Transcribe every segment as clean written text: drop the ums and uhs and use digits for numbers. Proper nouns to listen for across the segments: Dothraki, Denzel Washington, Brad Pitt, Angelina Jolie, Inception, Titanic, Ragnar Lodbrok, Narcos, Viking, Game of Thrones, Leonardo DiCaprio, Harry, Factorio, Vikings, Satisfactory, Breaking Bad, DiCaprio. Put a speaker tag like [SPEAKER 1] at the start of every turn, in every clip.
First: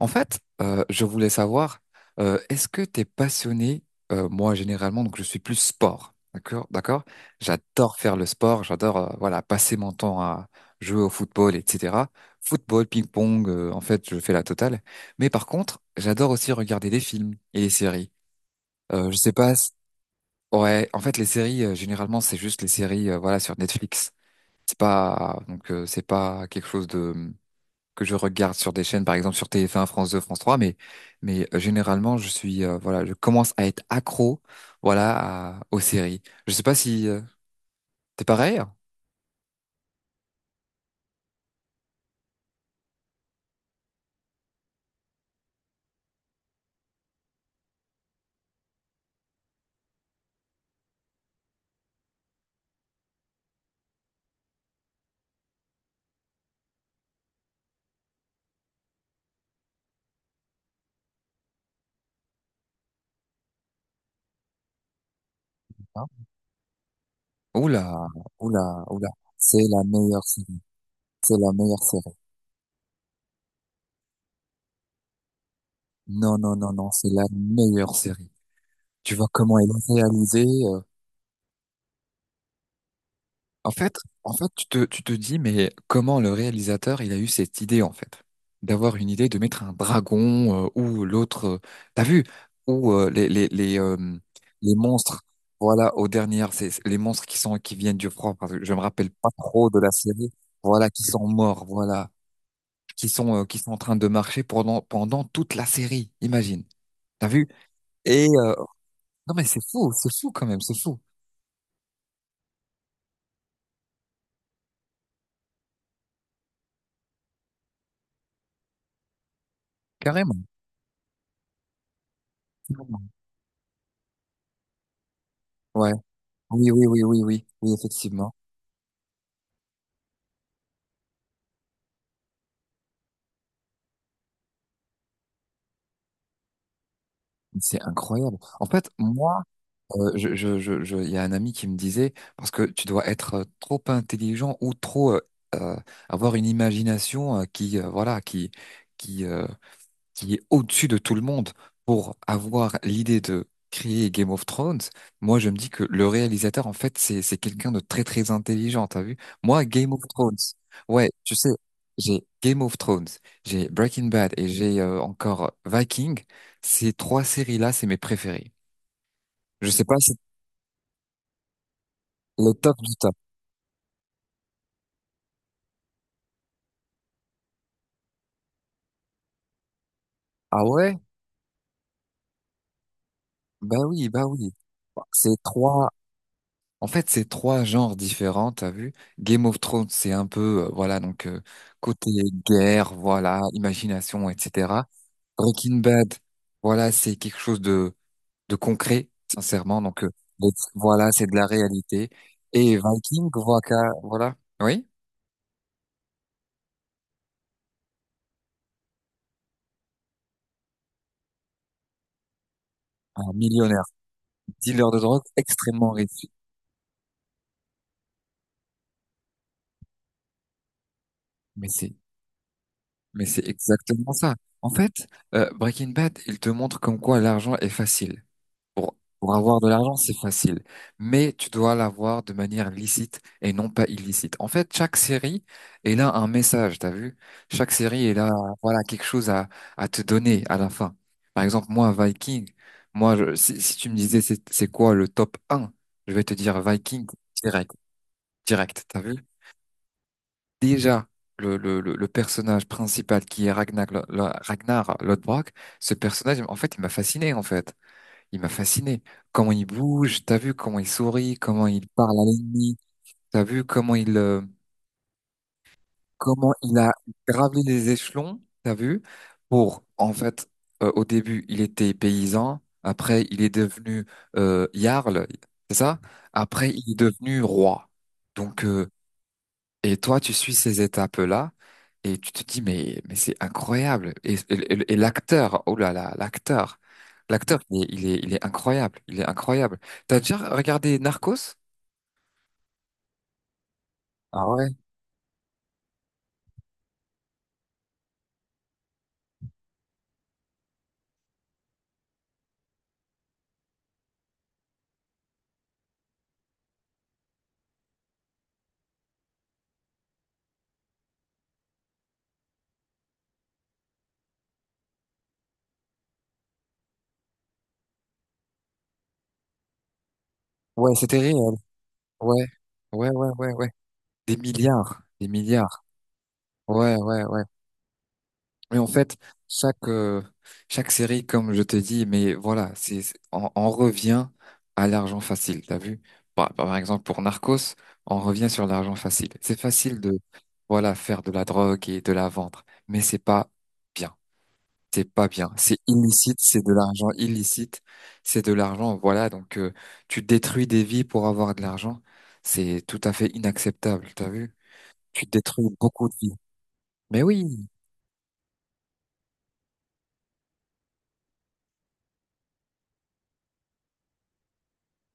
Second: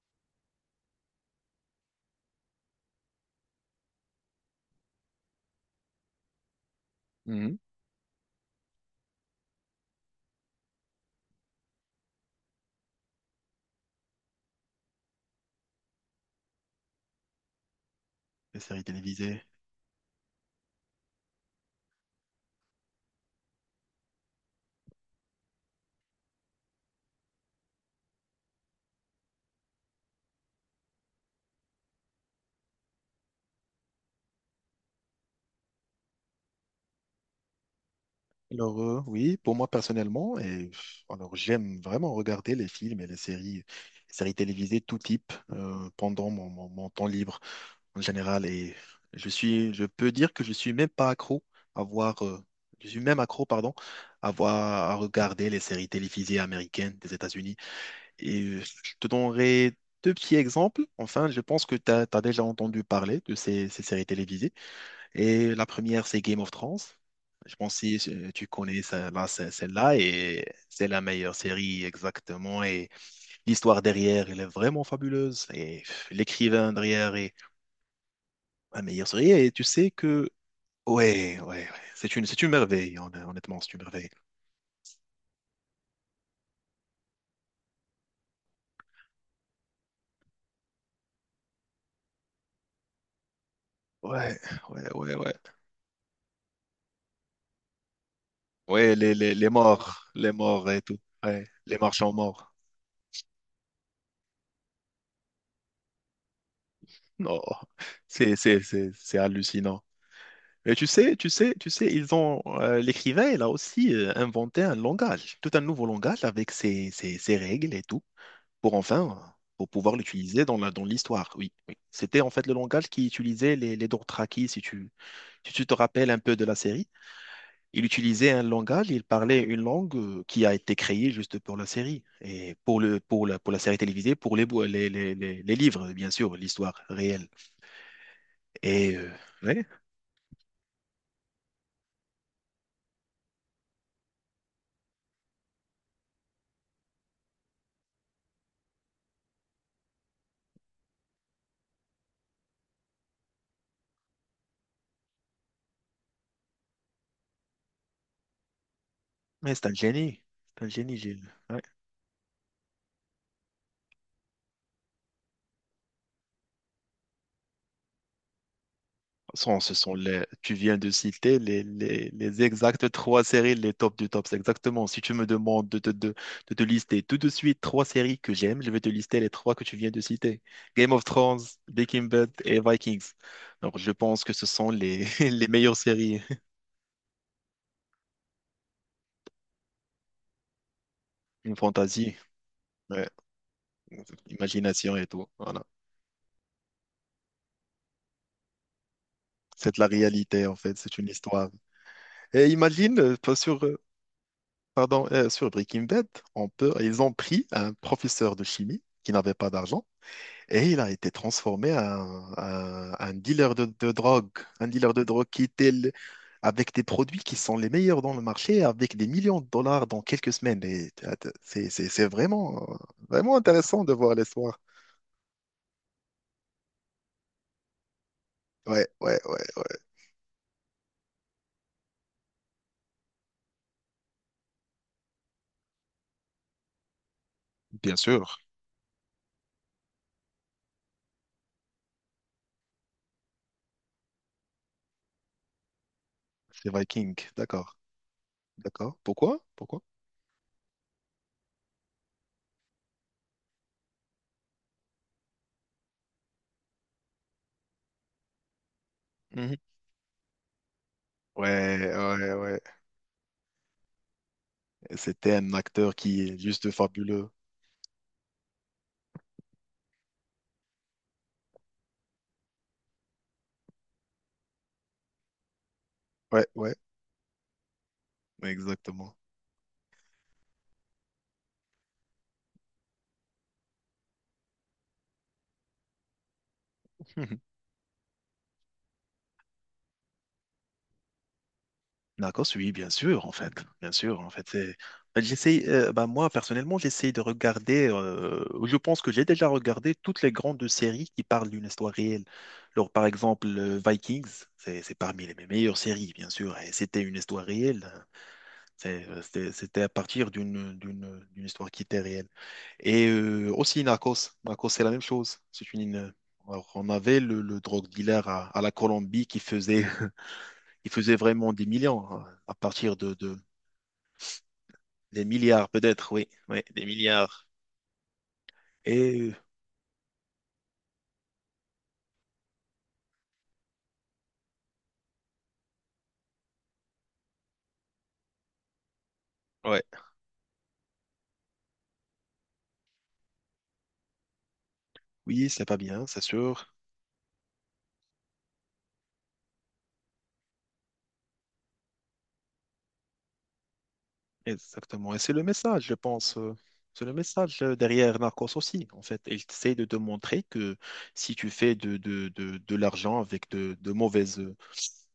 [SPEAKER 1] En fait, je voulais savoir, est-ce que tu es passionné, moi généralement, donc je suis plus sport, d'accord, d'accord?
[SPEAKER 2] Mhm.
[SPEAKER 1] J'adore faire le sport, j'adore voilà passer mon temps à jouer au football, etc. Football, ping-pong, en fait, je fais la totale. Mais par contre, j'adore aussi regarder des films et des séries.
[SPEAKER 2] Les séries
[SPEAKER 1] Je sais
[SPEAKER 2] télévisées.
[SPEAKER 1] pas, ouais, en fait, les séries, généralement, c'est juste les séries, voilà, sur Netflix. C'est pas, donc, c'est pas quelque chose de que je regarde sur des chaînes, par exemple sur TF1, France 2, France 3, mais généralement je suis voilà, je commence à être accro voilà aux séries. Je sais pas si t'es pareil, hein.
[SPEAKER 2] Alors, oui, pour moi personnellement, et alors j'aime vraiment regarder les films et les séries télévisées tout type pendant mon temps libre en général. Et je suis, je peux dire que je suis même pas accro à voir, je suis même accro, pardon, à voir, à regarder les séries télévisées américaines des États-Unis. Et je te donnerai deux petits exemples. Enfin, je pense que tu as déjà entendu parler de ces séries télévisées. Et la première, c'est Game of Thrones. Je pense si
[SPEAKER 1] Oula,
[SPEAKER 2] tu connais
[SPEAKER 1] oula, oula,
[SPEAKER 2] là,
[SPEAKER 1] c'est la
[SPEAKER 2] celle-là,
[SPEAKER 1] meilleure
[SPEAKER 2] et
[SPEAKER 1] série,
[SPEAKER 2] c'est la meilleure
[SPEAKER 1] c'est la meilleure
[SPEAKER 2] série
[SPEAKER 1] série.
[SPEAKER 2] exactement. Et l'histoire derrière, elle est vraiment fabuleuse. Et
[SPEAKER 1] Non, non, non,
[SPEAKER 2] l'écrivain
[SPEAKER 1] non, c'est
[SPEAKER 2] derrière
[SPEAKER 1] la
[SPEAKER 2] est
[SPEAKER 1] meilleure série.
[SPEAKER 2] la meilleure
[SPEAKER 1] Tu vois
[SPEAKER 2] série. Et
[SPEAKER 1] comment
[SPEAKER 2] tu
[SPEAKER 1] elle
[SPEAKER 2] sais
[SPEAKER 1] est
[SPEAKER 2] que,
[SPEAKER 1] réalisée.
[SPEAKER 2] ouais, ouais, ouais, c'est une merveille, honnêtement,
[SPEAKER 1] En
[SPEAKER 2] c'est une
[SPEAKER 1] fait,
[SPEAKER 2] merveille.
[SPEAKER 1] en fait, tu te dis, mais comment le réalisateur, il a eu cette idée, en fait, d'avoir une idée de mettre un dragon ou l'autre, t'as vu, ou les
[SPEAKER 2] Ouais,
[SPEAKER 1] les
[SPEAKER 2] ouais, ouais,
[SPEAKER 1] monstres,
[SPEAKER 2] ouais.
[SPEAKER 1] voilà, aux dernières, c'est les monstres qui sont qui viennent du froid, parce que je me
[SPEAKER 2] Ouais,
[SPEAKER 1] rappelle pas trop de la
[SPEAKER 2] les
[SPEAKER 1] série,
[SPEAKER 2] morts et
[SPEAKER 1] voilà,
[SPEAKER 2] tout.
[SPEAKER 1] qui sont
[SPEAKER 2] Ouais,
[SPEAKER 1] morts,
[SPEAKER 2] les
[SPEAKER 1] voilà,
[SPEAKER 2] marchands morts.
[SPEAKER 1] qui sont en train de marcher pendant toute la série, imagine, t'as
[SPEAKER 2] Non,
[SPEAKER 1] vu? Et
[SPEAKER 2] c'est
[SPEAKER 1] non mais
[SPEAKER 2] hallucinant.
[SPEAKER 1] c'est fou quand même,
[SPEAKER 2] Et
[SPEAKER 1] c'est
[SPEAKER 2] tu
[SPEAKER 1] fou,
[SPEAKER 2] sais, tu sais, tu sais, ils ont l'écrivain, il a aussi inventé un langage, tout un nouveau langage avec ses, ses règles et tout, pour enfin, pour pouvoir
[SPEAKER 1] carrément.
[SPEAKER 2] l'utiliser dans la, dans l'histoire. Oui, oui. C'était en fait le langage qui utilisait les Dothraki, si tu, si tu te
[SPEAKER 1] Ouais,
[SPEAKER 2] rappelles un peu de la
[SPEAKER 1] oui, oui,
[SPEAKER 2] série.
[SPEAKER 1] oui, oui, oui, oui,
[SPEAKER 2] Il utilisait
[SPEAKER 1] effectivement.
[SPEAKER 2] un langage, il parlait une langue qui a été créée juste pour la série et pour le, pour la série télévisée, pour les, les livres, bien sûr, l'histoire réelle.
[SPEAKER 1] C'est incroyable. En fait,
[SPEAKER 2] Et
[SPEAKER 1] moi,
[SPEAKER 2] ouais,
[SPEAKER 1] il y a un ami qui me disait, parce que tu dois être trop intelligent ou trop euh, avoir une imagination qui, voilà, qui, qui est au-dessus de tout le monde pour avoir l'idée de créer Game of Thrones. Moi je me dis que le réalisateur en fait c'est quelqu'un de très très intelligent, t'as vu?
[SPEAKER 2] ouais,
[SPEAKER 1] Moi
[SPEAKER 2] c'est un
[SPEAKER 1] Game of
[SPEAKER 2] génie.
[SPEAKER 1] Thrones,
[SPEAKER 2] C'est un génie,
[SPEAKER 1] ouais,
[SPEAKER 2] Gilles.
[SPEAKER 1] tu sais, j'ai Game of Thrones, j'ai Breaking Bad et j'ai encore Viking. Ces trois séries-là, c'est mes préférées. Je
[SPEAKER 2] Ce
[SPEAKER 1] sais
[SPEAKER 2] sont
[SPEAKER 1] pas si
[SPEAKER 2] les, tu viens de citer les
[SPEAKER 1] c'est le top
[SPEAKER 2] exactes
[SPEAKER 1] du top.
[SPEAKER 2] trois séries, les tops du top. C'est exactement. Si tu me demandes de te lister tout de suite trois séries que j'aime, je vais te lister les trois que tu viens de citer.
[SPEAKER 1] Ah
[SPEAKER 2] Game
[SPEAKER 1] ouais?
[SPEAKER 2] of Thrones, Breaking Bad et Vikings.
[SPEAKER 1] Bah
[SPEAKER 2] Donc, je
[SPEAKER 1] oui,
[SPEAKER 2] pense
[SPEAKER 1] bah
[SPEAKER 2] que ce
[SPEAKER 1] oui.
[SPEAKER 2] sont les,
[SPEAKER 1] Ces
[SPEAKER 2] les meilleures
[SPEAKER 1] trois
[SPEAKER 2] séries.
[SPEAKER 1] En fait, c'est trois genres différents, t'as vu? Game of Thrones, c'est un peu, voilà, donc
[SPEAKER 2] Une
[SPEAKER 1] côté
[SPEAKER 2] fantaisie,
[SPEAKER 1] guerre,
[SPEAKER 2] ouais,
[SPEAKER 1] voilà, imagination, etc.
[SPEAKER 2] imagination et tout. Voilà.
[SPEAKER 1] Breaking Bad, voilà, c'est quelque chose de concret,
[SPEAKER 2] C'est de
[SPEAKER 1] sincèrement.
[SPEAKER 2] la
[SPEAKER 1] Donc, euh,
[SPEAKER 2] réalité,
[SPEAKER 1] donc,
[SPEAKER 2] en fait. C'est une
[SPEAKER 1] voilà, c'est de la
[SPEAKER 2] histoire.
[SPEAKER 1] réalité.
[SPEAKER 2] Et
[SPEAKER 1] Et
[SPEAKER 2] imagine,
[SPEAKER 1] Viking,
[SPEAKER 2] pas sur,
[SPEAKER 1] voilà, voilà, oui,
[SPEAKER 2] pardon, sur Breaking Bad, on peut, ils ont pris un professeur de chimie qui n'avait pas d'argent. Et il a été transformé en, en
[SPEAKER 1] un
[SPEAKER 2] dealer
[SPEAKER 1] millionnaire,
[SPEAKER 2] de drogue, un
[SPEAKER 1] dealer
[SPEAKER 2] dealer
[SPEAKER 1] de
[SPEAKER 2] de
[SPEAKER 1] drogue,
[SPEAKER 2] drogue qui était
[SPEAKER 1] extrêmement riche.
[SPEAKER 2] avec des produits qui sont les meilleurs dans le marché, avec des millions de dollars dans quelques semaines. Et
[SPEAKER 1] Mais c'est,
[SPEAKER 2] c'est vraiment,
[SPEAKER 1] mais
[SPEAKER 2] vraiment
[SPEAKER 1] c'est
[SPEAKER 2] intéressant de
[SPEAKER 1] exactement
[SPEAKER 2] voir
[SPEAKER 1] ça.
[SPEAKER 2] l'histoire.
[SPEAKER 1] En fait, Breaking Bad, il te montre comme quoi l'argent est facile.
[SPEAKER 2] Ouais,
[SPEAKER 1] Pour,
[SPEAKER 2] ouais,
[SPEAKER 1] pour
[SPEAKER 2] ouais,
[SPEAKER 1] avoir de
[SPEAKER 2] ouais.
[SPEAKER 1] l'argent, c'est facile, mais tu dois l'avoir de manière licite et non pas illicite. En fait, chaque série est là un message, t'as vu? Chaque
[SPEAKER 2] Bien
[SPEAKER 1] série est là,
[SPEAKER 2] sûr,
[SPEAKER 1] voilà, quelque chose à te donner à la fin. Par exemple, moi, Viking, moi, si tu me disais c'est quoi le top un, je vais te dire
[SPEAKER 2] c'est
[SPEAKER 1] Viking
[SPEAKER 2] Viking.
[SPEAKER 1] direct,
[SPEAKER 2] D'accord,
[SPEAKER 1] direct,
[SPEAKER 2] d'accord.
[SPEAKER 1] t'as vu?
[SPEAKER 2] Pourquoi? Pourquoi?
[SPEAKER 1] Déjà, le personnage principal qui est Ragnar, Ragnar Lodbrok, ce personnage, en fait, il m'a fasciné, en fait. Il m'a fasciné. Comment
[SPEAKER 2] Mhm.
[SPEAKER 1] il bouge, t'as vu comment il sourit, comment
[SPEAKER 2] Ouais,
[SPEAKER 1] il parle à
[SPEAKER 2] ouais, ouais.
[SPEAKER 1] l'ennemi, t'as vu
[SPEAKER 2] C'était un acteur qui est
[SPEAKER 1] comment
[SPEAKER 2] juste
[SPEAKER 1] il a
[SPEAKER 2] fabuleux.
[SPEAKER 1] gravé les échelons, t'as vu, pour, en fait, au début, il était paysan, après, il est devenu jarl, c'est ça?
[SPEAKER 2] Ouais,
[SPEAKER 1] Après,
[SPEAKER 2] ouais,
[SPEAKER 1] il est devenu roi. Donc,
[SPEAKER 2] exactement.
[SPEAKER 1] et toi, tu suis ces étapes-là et tu te dis, mais c'est incroyable. Et l'acteur, oh là là, l'acteur, il est incroyable. Il est incroyable. T'as déjà regardé Narcos?
[SPEAKER 2] D'accord, oui, bien sûr, en fait, bien sûr, en fait,
[SPEAKER 1] Ah ouais?
[SPEAKER 2] ben, j'essaye, ben, moi, personnellement, j'essaye de regarder, je pense que j'ai déjà regardé toutes les grandes séries qui parlent d'une histoire réelle. Alors, par exemple, Vikings, c'est parmi les mes meilleures séries, bien sûr, et c'était une histoire réelle, hein. C'était à partir d'une histoire qui était réelle. Et aussi Narcos, Narcos, c'est la même chose, c'est une... Alors, on avait le drogue dealer à la Colombie qui faisait il
[SPEAKER 1] Ouais,
[SPEAKER 2] faisait
[SPEAKER 1] c'était réel.
[SPEAKER 2] vraiment des millions hein,
[SPEAKER 1] Ouais,
[SPEAKER 2] à partir
[SPEAKER 1] ouais, ouais, ouais, ouais. Des milliards,
[SPEAKER 2] des
[SPEAKER 1] des
[SPEAKER 2] milliards,
[SPEAKER 1] milliards.
[SPEAKER 2] peut-être, oui. Oui, des
[SPEAKER 1] Ouais, ouais, ouais.
[SPEAKER 2] milliards.
[SPEAKER 1] Et en fait,
[SPEAKER 2] Et
[SPEAKER 1] chaque, euh, chaque série, comme je te dis, mais voilà, on revient à l'argent facile, t'as vu? Par exemple, pour Narcos, on revient sur l'argent facile. C'est
[SPEAKER 2] ouais,
[SPEAKER 1] facile de, voilà, faire de la drogue et de la vendre, mais c'est pas bien. C'est pas
[SPEAKER 2] oui,
[SPEAKER 1] bien.
[SPEAKER 2] c'est pas
[SPEAKER 1] C'est
[SPEAKER 2] bien, c'est
[SPEAKER 1] illicite, c'est
[SPEAKER 2] sûr.
[SPEAKER 1] de l'argent illicite, c'est de l'argent, voilà, donc tu détruis des vies pour avoir de l'argent. C'est tout à fait inacceptable, t'as vu?
[SPEAKER 2] Exactement. Et
[SPEAKER 1] Tu
[SPEAKER 2] c'est le
[SPEAKER 1] détruis
[SPEAKER 2] message, je
[SPEAKER 1] beaucoup de vies.
[SPEAKER 2] pense. C'est le
[SPEAKER 1] Mais oui,
[SPEAKER 2] message derrière Narcos aussi, en fait. Il essaie de te montrer que si tu fais de l'argent avec de,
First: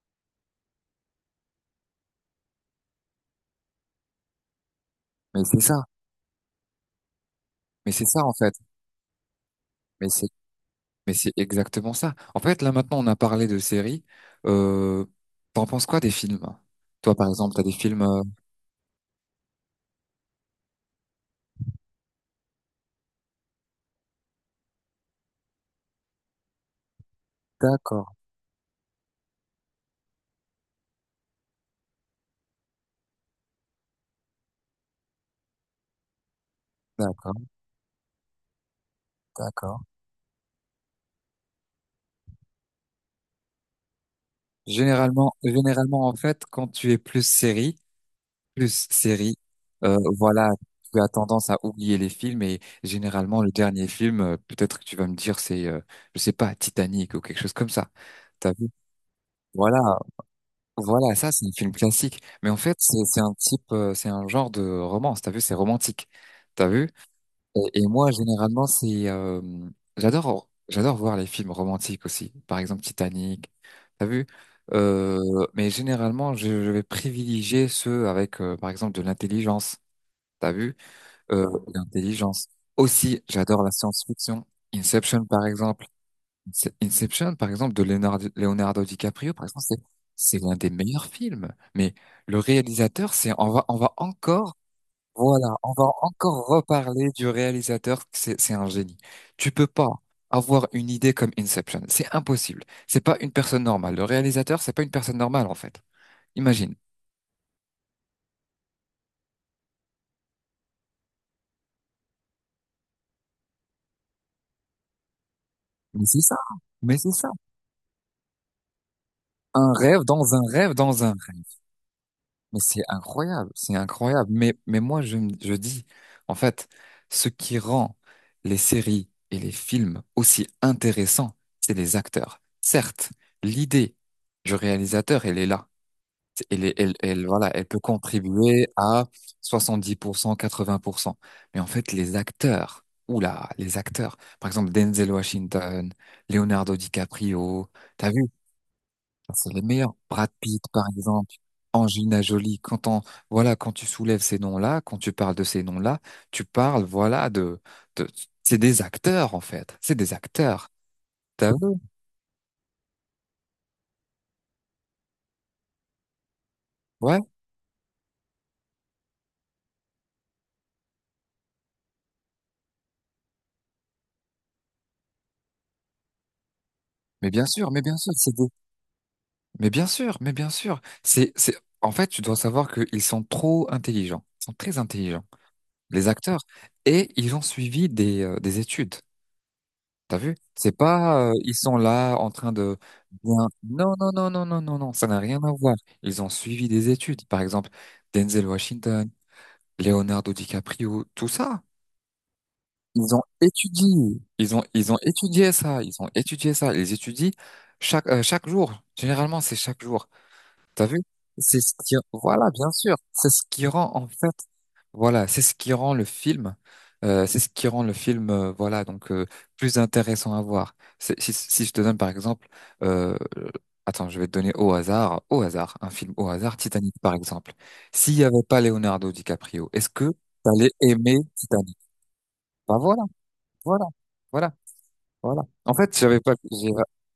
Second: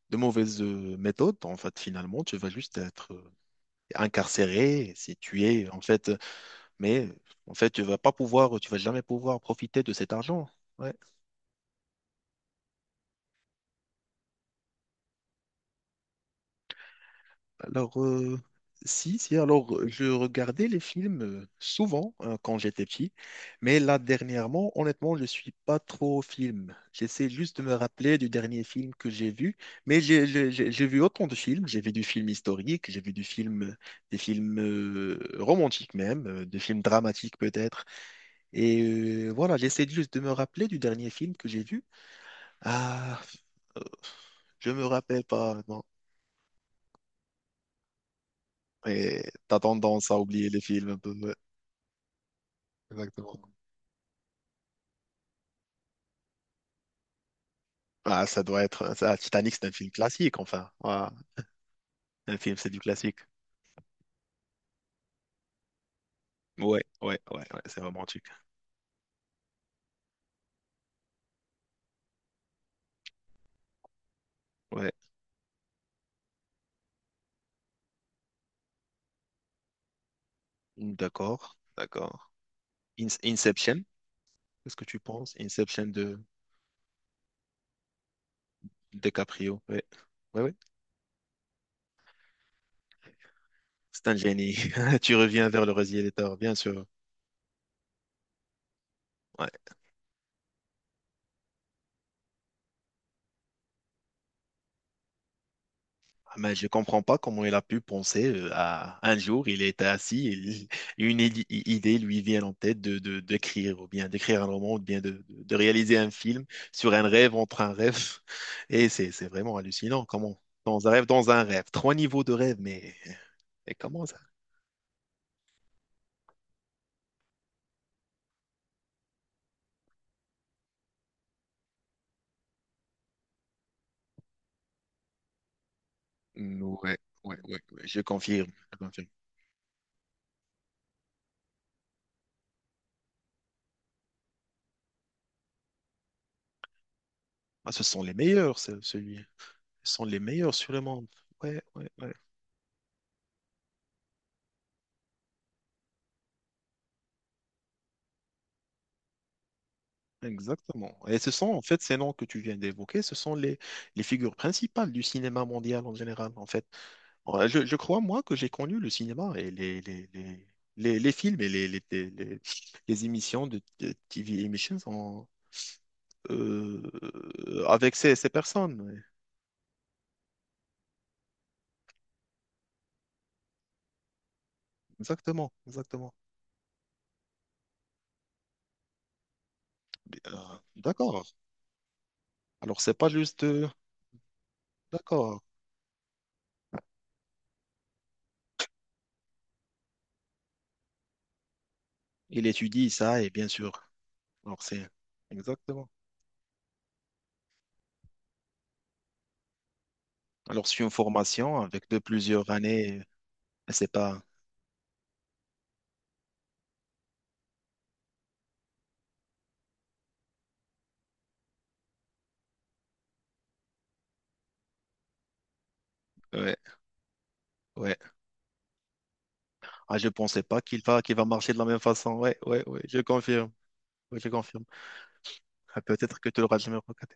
[SPEAKER 2] de mauvaises méthodes, en fait, finalement, tu vas juste être incarcéré, si tu
[SPEAKER 1] mais c'est
[SPEAKER 2] es, en
[SPEAKER 1] ça.
[SPEAKER 2] fait. Mais, en fait, tu
[SPEAKER 1] Mais
[SPEAKER 2] vas
[SPEAKER 1] c'est
[SPEAKER 2] pas
[SPEAKER 1] ça en fait.
[SPEAKER 2] pouvoir, tu vas jamais pouvoir profiter de
[SPEAKER 1] Mais
[SPEAKER 2] cet
[SPEAKER 1] c'est
[SPEAKER 2] argent. Ouais.
[SPEAKER 1] Mais c'est exactement ça. En fait, là maintenant, on a parlé de séries. Euh, T'en penses quoi des films? Toi, par exemple, t'as des
[SPEAKER 2] Alors,
[SPEAKER 1] films.
[SPEAKER 2] si, si, alors je regardais les films souvent hein, quand j'étais petit, mais là dernièrement, honnêtement, je suis pas trop au film. J'essaie juste de me
[SPEAKER 1] D'accord,
[SPEAKER 2] rappeler du dernier film que j'ai vu, mais j'ai vu autant de films. J'ai vu du film historique, j'ai vu du film, des films romantiques même, des films
[SPEAKER 1] d'accord,
[SPEAKER 2] dramatiques peut-être. Et voilà,
[SPEAKER 1] d'accord.
[SPEAKER 2] j'essaie juste de me rappeler du dernier film que j'ai vu. Ah, euh, je me rappelle
[SPEAKER 1] Généralement,
[SPEAKER 2] pas, non.
[SPEAKER 1] généralement, en fait, quand tu es plus
[SPEAKER 2] Et
[SPEAKER 1] série,
[SPEAKER 2] t'as tendance à oublier
[SPEAKER 1] voilà,
[SPEAKER 2] les films un
[SPEAKER 1] tu as
[SPEAKER 2] peu. Ouais.
[SPEAKER 1] tendance à oublier les films. Et
[SPEAKER 2] Exactement.
[SPEAKER 1] généralement, le dernier film, peut-être que tu vas me dire, c'est, je sais pas, Titanic ou quelque chose comme ça.
[SPEAKER 2] Ah, ça
[SPEAKER 1] T'as
[SPEAKER 2] doit
[SPEAKER 1] vu?
[SPEAKER 2] être ça. Titanic, c'est un
[SPEAKER 1] Voilà.
[SPEAKER 2] film classique, enfin. Voilà.
[SPEAKER 1] Voilà, ça, c'est un film classique.
[SPEAKER 2] Un
[SPEAKER 1] Mais
[SPEAKER 2] film,
[SPEAKER 1] en
[SPEAKER 2] c'est
[SPEAKER 1] fait,
[SPEAKER 2] du
[SPEAKER 1] c'est
[SPEAKER 2] classique.
[SPEAKER 1] c'est un type, c'est un genre de romance. T'as vu, c'est romantique. T'as
[SPEAKER 2] Ouais,
[SPEAKER 1] vu?
[SPEAKER 2] ouais, ouais, ouais,
[SPEAKER 1] Et,
[SPEAKER 2] c'est
[SPEAKER 1] et moi,
[SPEAKER 2] romantique.
[SPEAKER 1] généralement, c'est, j'adore voir les films romantiques aussi. Par exemple, Titanic. T'as vu?
[SPEAKER 2] Ouais.
[SPEAKER 1] Euh, mais généralement, je vais privilégier ceux avec, par exemple, de l'intelligence. T'as vu? Euh,
[SPEAKER 2] D'accord, d'accord.
[SPEAKER 1] L'intelligence. Aussi, j'adore la
[SPEAKER 2] Inception,
[SPEAKER 1] science-fiction.
[SPEAKER 2] qu'est-ce que tu
[SPEAKER 1] Inception,
[SPEAKER 2] penses?
[SPEAKER 1] par exemple.
[SPEAKER 2] Inception de
[SPEAKER 1] Inception, par exemple, de Leonardo DiCaprio, par
[SPEAKER 2] DiCaprio.
[SPEAKER 1] exemple,
[SPEAKER 2] Ouais,
[SPEAKER 1] c'est
[SPEAKER 2] ouais, ouais.
[SPEAKER 1] l'un des meilleurs films. Mais le réalisateur, c'est, on va
[SPEAKER 2] C'est un génie.
[SPEAKER 1] encore,
[SPEAKER 2] Tu
[SPEAKER 1] voilà,
[SPEAKER 2] reviens vers
[SPEAKER 1] on
[SPEAKER 2] le
[SPEAKER 1] va
[SPEAKER 2] rosier des torts,
[SPEAKER 1] encore
[SPEAKER 2] bien sûr.
[SPEAKER 1] reparler du réalisateur, c'est un génie. Tu peux pas avoir une idée comme Inception. C'est impossible. C'est pas une personne normale. Le réalisateur, c'est pas une personne normale, en fait.
[SPEAKER 2] Ah, mais je
[SPEAKER 1] Imagine.
[SPEAKER 2] comprends pas comment il a pu penser à un jour, il était assis et une idée lui vient en tête d'écrire, ou bien d'écrire un roman, ou bien de réaliser
[SPEAKER 1] Mais
[SPEAKER 2] un
[SPEAKER 1] c'est ça.
[SPEAKER 2] film sur
[SPEAKER 1] Mais
[SPEAKER 2] un
[SPEAKER 1] c'est ça.
[SPEAKER 2] rêve entre un rêve. Et c'est vraiment
[SPEAKER 1] Un
[SPEAKER 2] hallucinant.
[SPEAKER 1] rêve dans un
[SPEAKER 2] Comment?
[SPEAKER 1] rêve
[SPEAKER 2] Dans un
[SPEAKER 1] dans
[SPEAKER 2] rêve,
[SPEAKER 1] un
[SPEAKER 2] dans
[SPEAKER 1] rêve.
[SPEAKER 2] un rêve. Trois niveaux de rêve,
[SPEAKER 1] Mais c'est incroyable,
[SPEAKER 2] mais
[SPEAKER 1] c'est
[SPEAKER 2] comment ça?
[SPEAKER 1] incroyable. Mais moi, je dis, en fait, ce qui rend les séries et les films aussi intéressants, c'est les acteurs. Certes, l'idée du réalisateur, elle est là.
[SPEAKER 2] Mm.
[SPEAKER 1] Elle, est- elle,
[SPEAKER 2] Ouais,
[SPEAKER 1] elle,
[SPEAKER 2] ouais,
[SPEAKER 1] voilà,
[SPEAKER 2] ouais,
[SPEAKER 1] elle peut
[SPEAKER 2] ouais,
[SPEAKER 1] contribuer
[SPEAKER 2] je
[SPEAKER 1] à
[SPEAKER 2] confirme.
[SPEAKER 1] 70%, 80%. Mais en fait, les acteurs, oula, les acteurs, par exemple, Denzel Washington, Leonardo DiCaprio,
[SPEAKER 2] Ah, ce sont
[SPEAKER 1] t'as
[SPEAKER 2] les
[SPEAKER 1] vu,
[SPEAKER 2] meilleurs, celui.
[SPEAKER 1] enfin, c'est les meilleurs.
[SPEAKER 2] Ce sont les
[SPEAKER 1] Brad
[SPEAKER 2] meilleurs
[SPEAKER 1] Pitt,
[SPEAKER 2] sur le
[SPEAKER 1] par
[SPEAKER 2] monde.
[SPEAKER 1] exemple,
[SPEAKER 2] Ouais, ouais, ouais.
[SPEAKER 1] Angelina Jolie. Quand tu soulèves ces noms-là, quand tu parles de ces noms-là, tu parles, voilà, de, c'est des acteurs, en fait. C'est des acteurs.
[SPEAKER 2] Exactement. Et ce sont,
[SPEAKER 1] T'as vu?
[SPEAKER 2] en fait, ces noms que tu viens d'évoquer, ce sont les figures principales du cinéma mondial en général, en fait.
[SPEAKER 1] Ouais.
[SPEAKER 2] Ouais, je crois, moi, que j'ai connu le cinéma et les films et les émissions de TV Emissions euh,
[SPEAKER 1] Mais bien sûr, mais
[SPEAKER 2] avec
[SPEAKER 1] bien sûr,
[SPEAKER 2] ces, ces personnes. Ouais.
[SPEAKER 1] mais bien sûr, mais bien sûr. En fait, tu dois savoir qu'ils sont trop intelligents. Ils sont très intelligents,
[SPEAKER 2] Exactement,
[SPEAKER 1] les
[SPEAKER 2] exactement.
[SPEAKER 1] acteurs. Et ils ont suivi des études. T'as
[SPEAKER 2] Euh,
[SPEAKER 1] vu? C'est
[SPEAKER 2] d'accord.
[SPEAKER 1] pas, ils sont là en train de
[SPEAKER 2] Alors, c'est pas juste...
[SPEAKER 1] bien. Non, non, non, non, non, non, non, ça n'a
[SPEAKER 2] d'accord.
[SPEAKER 1] rien à voir. Ils ont suivi des études. Par exemple, Denzel Washington, Leonardo DiCaprio, tout ça.
[SPEAKER 2] Il étudie
[SPEAKER 1] Ils
[SPEAKER 2] ça,
[SPEAKER 1] ont
[SPEAKER 2] et bien sûr.
[SPEAKER 1] étudié. Ils
[SPEAKER 2] Alors,
[SPEAKER 1] ont,
[SPEAKER 2] c'est...
[SPEAKER 1] ils ont étudié ça.
[SPEAKER 2] Exactement.
[SPEAKER 1] Ils ont étudié ça. Ils étudient chaque jour. Généralement, c'est chaque jour.
[SPEAKER 2] Alors, c'est
[SPEAKER 1] T'as
[SPEAKER 2] une
[SPEAKER 1] vu?
[SPEAKER 2] formation
[SPEAKER 1] C'est ce
[SPEAKER 2] avec
[SPEAKER 1] qui,
[SPEAKER 2] de plusieurs
[SPEAKER 1] voilà, bien sûr.
[SPEAKER 2] années,
[SPEAKER 1] C'est ce qui
[SPEAKER 2] c'est
[SPEAKER 1] rend, en
[SPEAKER 2] pas...
[SPEAKER 1] fait, voilà, c'est ce qui rend le film, voilà, donc plus intéressant à voir. Si je te donne par exemple, euh, attends, je vais te donner au hasard, un film au hasard,
[SPEAKER 2] Ouais,
[SPEAKER 1] Titanic par exemple.
[SPEAKER 2] ouais.
[SPEAKER 1] S'il n'y avait pas Leonardo DiCaprio, est-ce
[SPEAKER 2] Ah,
[SPEAKER 1] que
[SPEAKER 2] je pensais
[SPEAKER 1] tu
[SPEAKER 2] pas
[SPEAKER 1] allais
[SPEAKER 2] qu'il va, qu'il
[SPEAKER 1] aimer
[SPEAKER 2] va marcher de la
[SPEAKER 1] Titanic?
[SPEAKER 2] même façon. Ouais, ouais,
[SPEAKER 1] Bah
[SPEAKER 2] ouais, je
[SPEAKER 1] voilà,
[SPEAKER 2] confirme.
[SPEAKER 1] voilà,
[SPEAKER 2] Ouais, je
[SPEAKER 1] voilà,
[SPEAKER 2] confirme.
[SPEAKER 1] voilà. En
[SPEAKER 2] Ah,
[SPEAKER 1] fait,
[SPEAKER 2] peut-être
[SPEAKER 1] j'avais
[SPEAKER 2] que
[SPEAKER 1] pas,
[SPEAKER 2] tu l'auras jamais regretté.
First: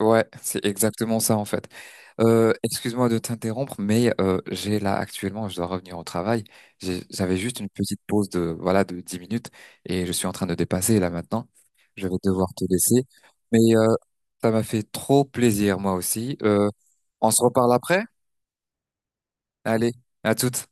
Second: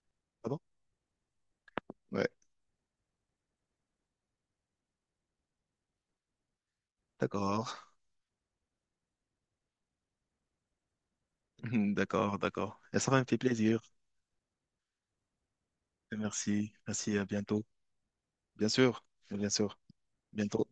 [SPEAKER 1] Ouais,
[SPEAKER 2] Ah bon?
[SPEAKER 1] c'est exactement ça en fait.
[SPEAKER 2] Ouais,
[SPEAKER 1] Excuse-moi de t'interrompre, mais j'ai là actuellement, je dois revenir au travail. J'avais juste
[SPEAKER 2] d'accord.
[SPEAKER 1] une petite pause de voilà de 10 minutes et je suis en train de dépasser là maintenant. Je vais
[SPEAKER 2] D'accord,
[SPEAKER 1] devoir te
[SPEAKER 2] d'accord. Et
[SPEAKER 1] laisser,
[SPEAKER 2] ça me fait
[SPEAKER 1] mais
[SPEAKER 2] plaisir.
[SPEAKER 1] ça m'a fait trop plaisir moi aussi.
[SPEAKER 2] Merci, merci, à
[SPEAKER 1] On se
[SPEAKER 2] bientôt.
[SPEAKER 1] reparle après?
[SPEAKER 2] Bien sûr, bien sûr.
[SPEAKER 1] Allez, à
[SPEAKER 2] Bientôt.
[SPEAKER 1] toutes.